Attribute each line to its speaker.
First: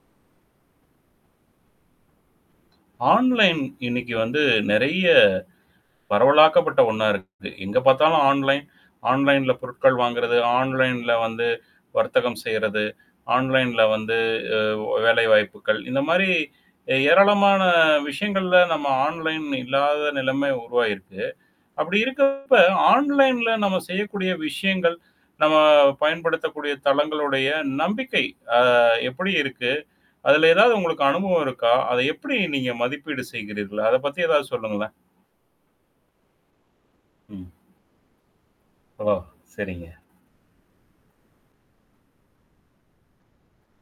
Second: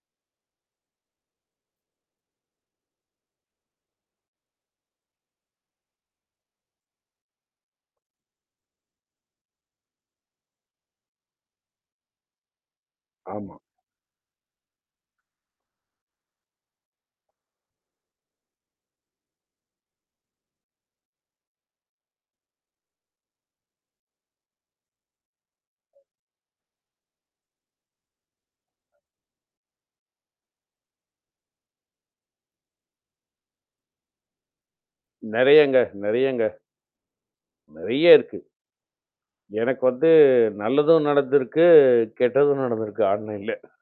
Speaker 1: Online இன்னைக்கு வந்து நெறைய பரவலாக்கப்பட்ட ஒண்ணா இருக்குது. எங்க பார்த்தாலும் ஆன்லைன். ஆன்லைன்ல பொருட்கள் வாங்குறது, ஆன்லைன்ல வந்து வர்த்தகம் செய்றது,
Speaker 2: ஆமா.
Speaker 1: ஆன்லைன்ல வந்து அ வேலைவாய்ப்புகள். இந்த மாரி, ஏராளமான விஷயங்கள்ல நம்ம ஆன்லைன் இல்லாத நிலைமை உருவாகிருக்கு. அப்படி இருக்கப்ப ஆன்லைன்ல நம்ம செய்யக்கூடிய விஷயங்கள், நம்ம பயன்படுத்தக்கூடிய தளங்களுடைய நம்பிக்கை அ எப்படி இருக்கு? அதில ஏதாவது உங்களுக்கு அனுபவம் இருக்கா? அத எப்படி நீங்க மதிப்பீடு செய்கிறீர்கள்? அத பத்தி ஏதாவது சொல்லுங்களேன்?
Speaker 2: நெறையங்க, நெறையங்க.
Speaker 1: ம்.
Speaker 2: நெறைய இருக்கு.
Speaker 1: ஓ!
Speaker 2: எனக்கு
Speaker 1: சரிங்க.
Speaker 2: வந்து நல்லதும் நடந்திருக்கு, கெட்டதும் நடந்திருக்கு ஆன்லைன்ல.